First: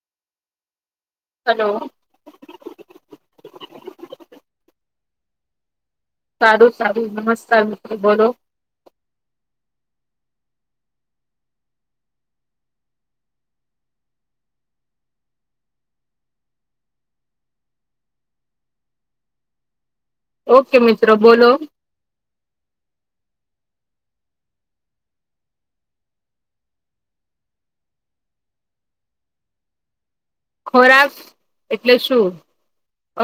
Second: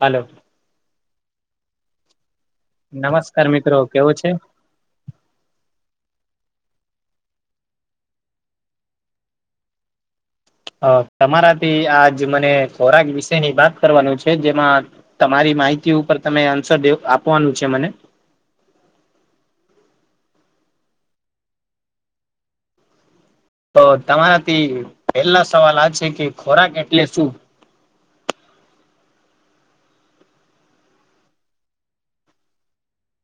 hello hello નમસ્કાર મિત્રો કેવો છે સારું સારું નમસ્કાર મિત્ર બોલો અ તમારાથી આજ મને ખોરાક વિશેની વાત કરવાનું છે જેમાં તમારી માહિતી ઉપર તમે આન્સર આપવાનું છે મને ઓકે મિત્રો બોલો તો તમારાથી પહેલા સવાલ આ છે કે ખોરાક એટલે શું ખોરાક એટલે શું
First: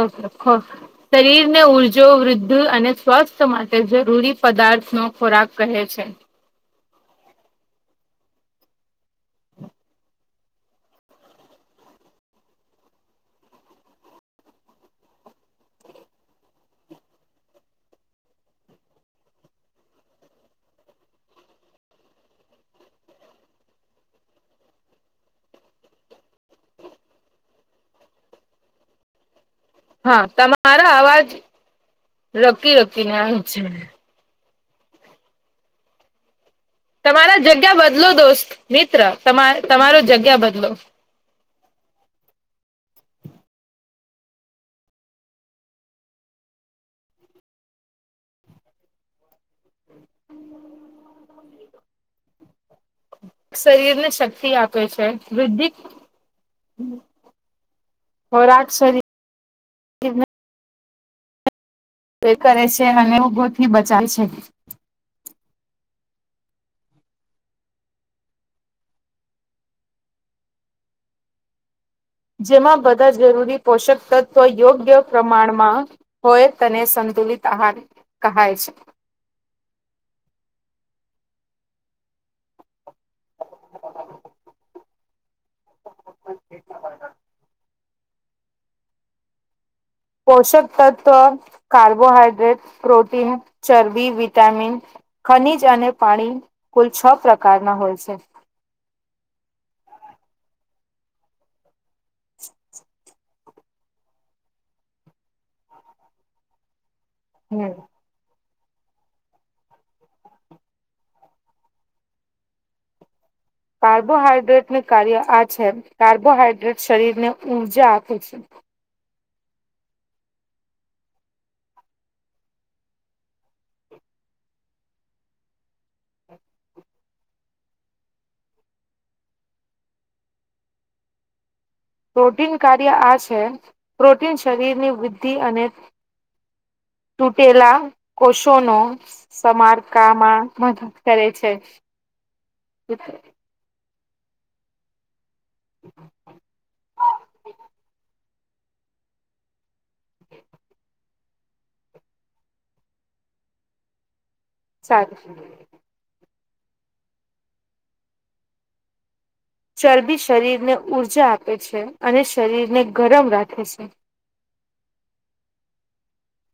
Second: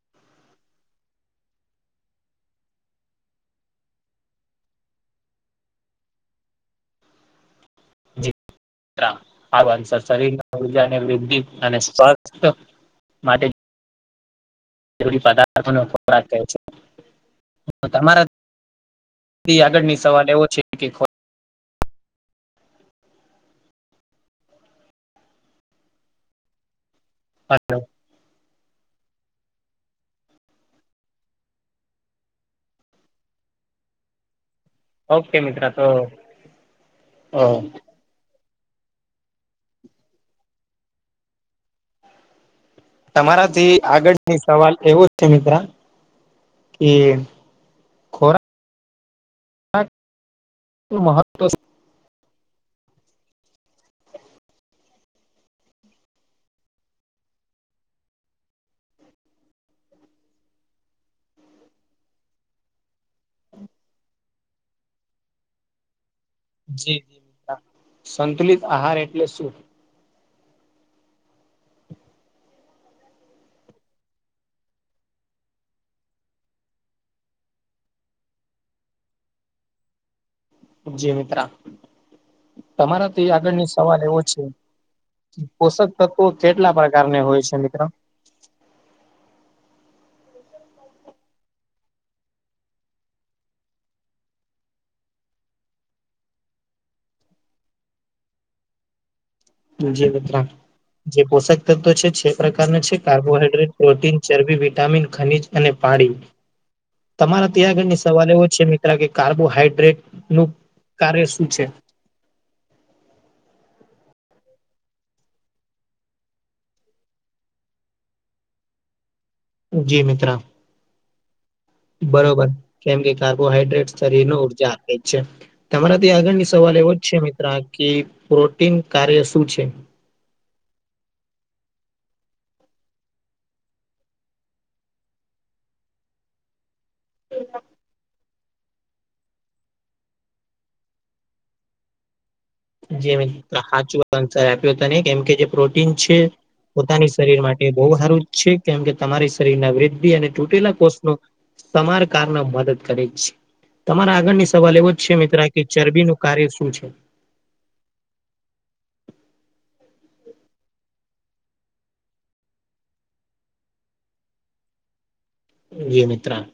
ઓકે શરીર ને ઉર્જા વૃદ્ધિ અને સ્વાસ્થ્ય માટે જરૂરી પદાર્થ નો ખોરાક કહે છે જી શરીર ઉર્જાને વૃદ્ધિ અને સ્વાસ્થ્ય માટે જરૂરી પદાર્થોને ખોરાક કહે છે તમારા આગળનો સવાલ એવો છે કે હલો હા તમારો અવાજ રોકી રોકીને આવી છે ઓકે મિત્ર તો તમારા અ જગ્યા બદલો દોસ્ત મિત્ર તમારો જગ્યા બદલો તમારાથી આગળની સવાલ એવો છે મિત્ર એ ખોરા મહત્વ સમ શરીર ને શક્તિ આપે છે વૃદ્ધિ હો રાટ સરી એ કરે છે અને રોગો થી બચાવે છેં જી સંતુલિત આહાર એટલે શું જેમાં બધા જરૂરી પોષક તત્વ યોગ્યવયોગ પ્રમાણમાં હોય તેને સંતુલિત આહાર કહેવાય છે જી મિત્ર તમારાથી આગળની સવાલ એવો છે પોષક તત્વો કેટલા પ્રકારના હોય છે મિત્ર પોષક તત્વ કાર્બોહાઈડ્રેટ પ્રોટીન ચરબી વિટામિન ખનીજ અને પાણી કુલ છ પ્રકારના હોય છે જો મિત્ર જે પોષક તત્વો છે છ પ્રકારના છે કાર્બોહાઈડ્રેટ પ્રોટીન ચરબી વિટામિન ખનીજ અને પાણી તમારા ત્યાં હમ આગળની સવાલ એવો છે મિત્ર કે કાર્બોહાઈડ્રેટ નું કાર્ય શું છે કાર્બોહાઈડ્રેટને કાર્ય આ છે કાર્બોહાઈડ્રેટ શરીરને ઊર્જા આપે છે જી મિત્ર બરોબર કેમ કે કાર્બોહાઈડ્રેટ શરીર ન ઉર્જાે છે તમારાથી આગળની સવાલ એવો જ છે મિત્ર કે પ્રોટીન કાર્ય શું છે પ્રોટીન કાર્ય આ છે પ્રોટીન શરીરની વૃદ્ધિ અને તૂટેલા કોષો નો સમારકામાં મદદ કરે છે જે મિત્ર હાચુ આન્સર આપ્યો તને કેમ કે જે પ્રોટીન છે પોતાની શરીર માટે બહુ સારું છે કેમ કે તમારી શરીર ના વૃદ્ધ તૂટેલા કોષનો સમાર કાર મદદ કરે છે તમારા આગળની સવાલ એવો જ છે સારું મિત્ર કે ચરબીનું કાર્ય શું છે ચરબી શરીર ને ઊર્જા આપે છે અને શરીરને ગરમ રાખે છે એ મિત્રા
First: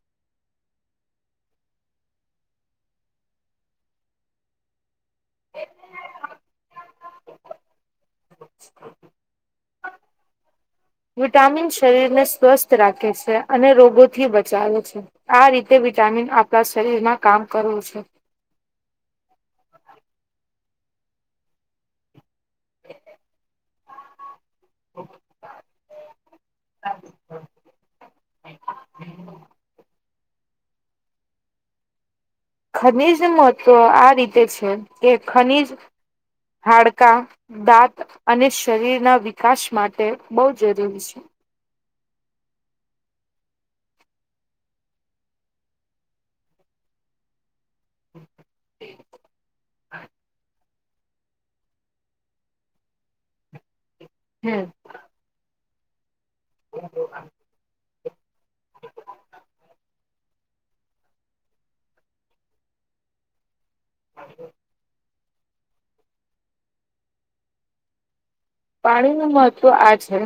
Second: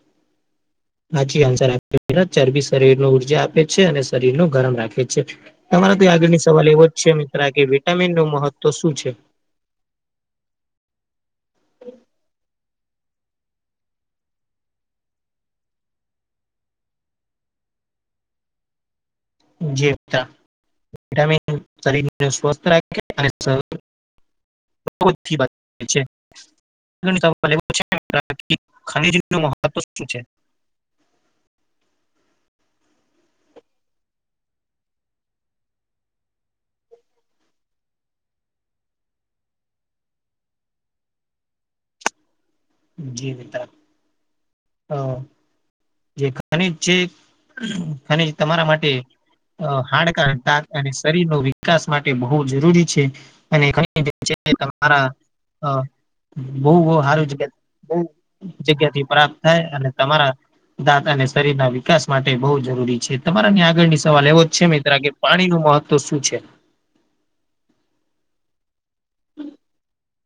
હાચી આન્સર આપ્યો ચરબી શરીર ન ઉર્જા આપે છે અને શરીર નું ગરમ રાખે છે તમારા તો આગળની સવાલ એવો જ છે મિત્ર કે વિટામિન નો મહત્વ શું છે વિટામિન શરીરને સ્વસ્થ રાખે છે અને રોગોથી બચાવે છે આ રીતે વિટામિન આપણા શરીરમાં કામ કરવું છે જે વિટામિન શરીરને સ્વસ્થ રાખે અને [unintelligible] [unintelligible] ખનીજ મહત્વ આ રીતે છે કે ખનીજ હાડકા દાંત અને શરીર ના વિકાસ માટે બહુ જરૂરી છે જી મિત્ર અ જે ખનીજ છે અને તમારા માટે હાડકા [unintelligible] અને શરીર નો વિકાસ માટે બહુ જરૂરી છે અને હમ [unintelligible] હા અ બહુ સારું [unintelligible] બ જગ્યા થી પ્રાપ્ત થાય અને તમારા દાંત અને શરીર ના વિકાસ માટે બહુ જરૂરી છે તમારાની આગળની સવાલ એવો જ છે મિત્ર કે પાણી નું મહત્વ શું છે પાણી નો મહત્વ આ છે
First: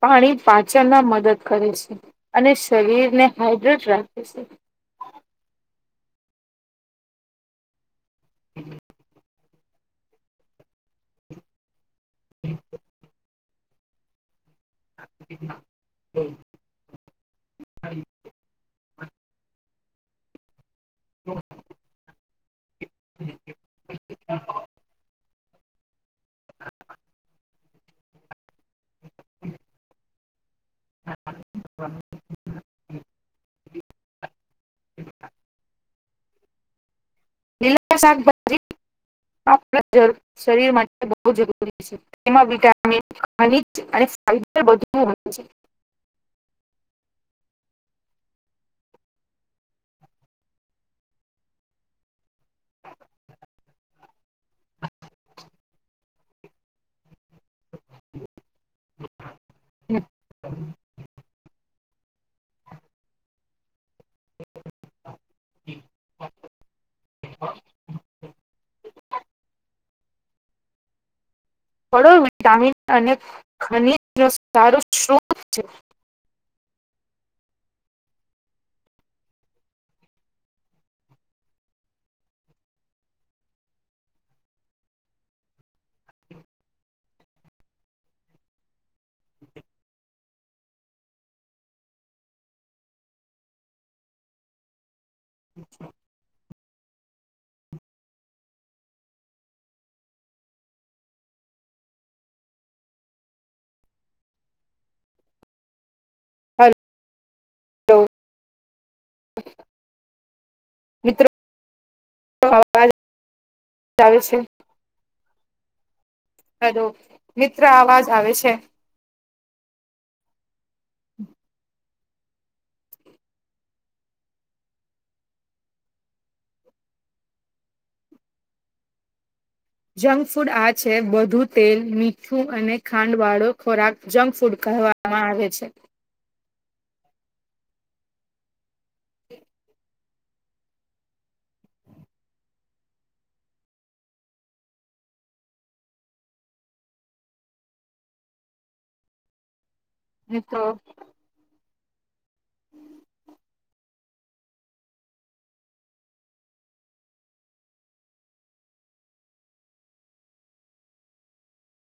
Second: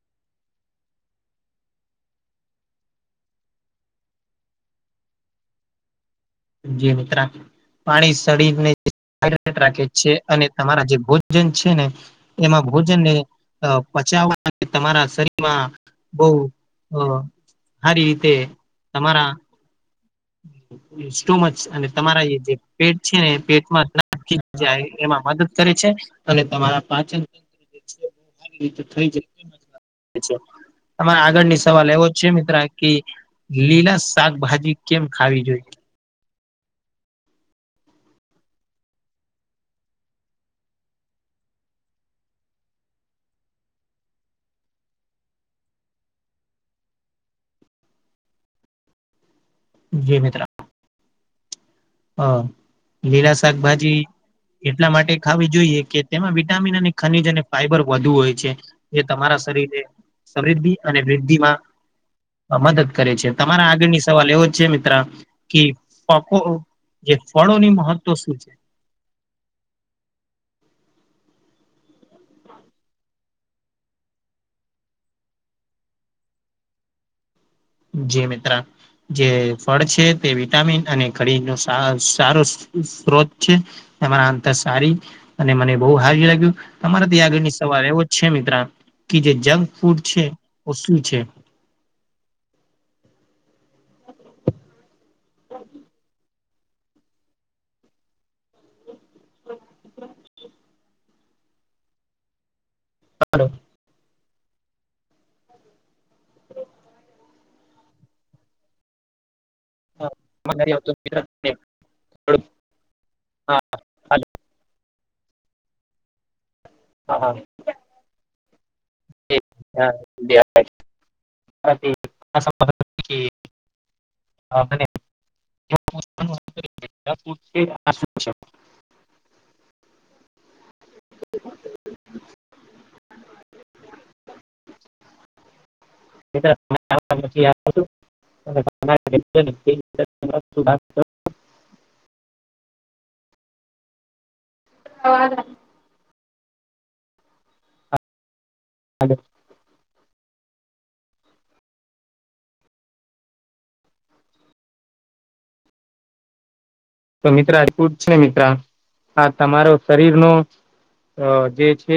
પાણી પાચનમાં મદદ કરે છે અને શરીરને હાઈડ્રેટ રાખે છે જી મિત્ર પાણી શરીર ને હયદ્રેડ રાખે છે અને તમારા જે ભોજન છે ને એમાં ભોજનને પચાવવા તમારા શરીરમાં બહ અ હારી રીતે તમારા સો મચ અને તમારા જે પેટ છે ને પેટમાં જાય એમાં મદદ કરે છે અને તમારા પાચન તંત્ર જે ર [unintelligible] તમારે આગળની સવાલ એવો છે મિત્ર કે લીલા શાકભાજી કેમ ખાવી જોઈએ લીલા શાકભાજી આપણા શરીર માટે બહ જરૂરી છે તેમાં વિટામિન ખનીજ અને ફાયબર બધું હોયે છે જી મિત્ર અ લીલા શાકભાજી એટલા માટે ખાવી જોઈએ કે તેમાં વિટામિન અને ખનીજ અને ફાઈબર વધુ હોય છે એ તમારા શરીર છે સમૃદ્ધિ અને વૃદ્ધિમાં મદદ કરે છે તમારા આગળની સવાલ એવો જ છે મિત્ર કી [unintelligible] જે ફળો ની મહત્વ શું છે ફળો વિટામીન અને ખનીજ નો સારો સ્ત્રોત છે જી મિત્ર જે ફળ છે તે વિટામિન અને ખનિજ નો સારો સ્ત્રોત છે એરા અંતર સારી અને મને બહુ હાર લાગ્યું તમારે તી આગળની સવાલ એવો જ છે મિત્ર કે જે જંક ફૂડ છે ઓ શું છે હલો હલો મિત્રો અવાજ આવે છે હલો હા મિત્ર અવાજ આવે છે [unintelligible] જંક ફૂડ આ છે બધું તેલ મીઠું અને ખાંડ વાળો ખોરાક જંક ફૂડ કહેવાય માં આવે છે [unintelligible] આગળ હ તો તો મિત્ર [unintelligible] મિત્ર આ તમારો શરીર નો અ જે છે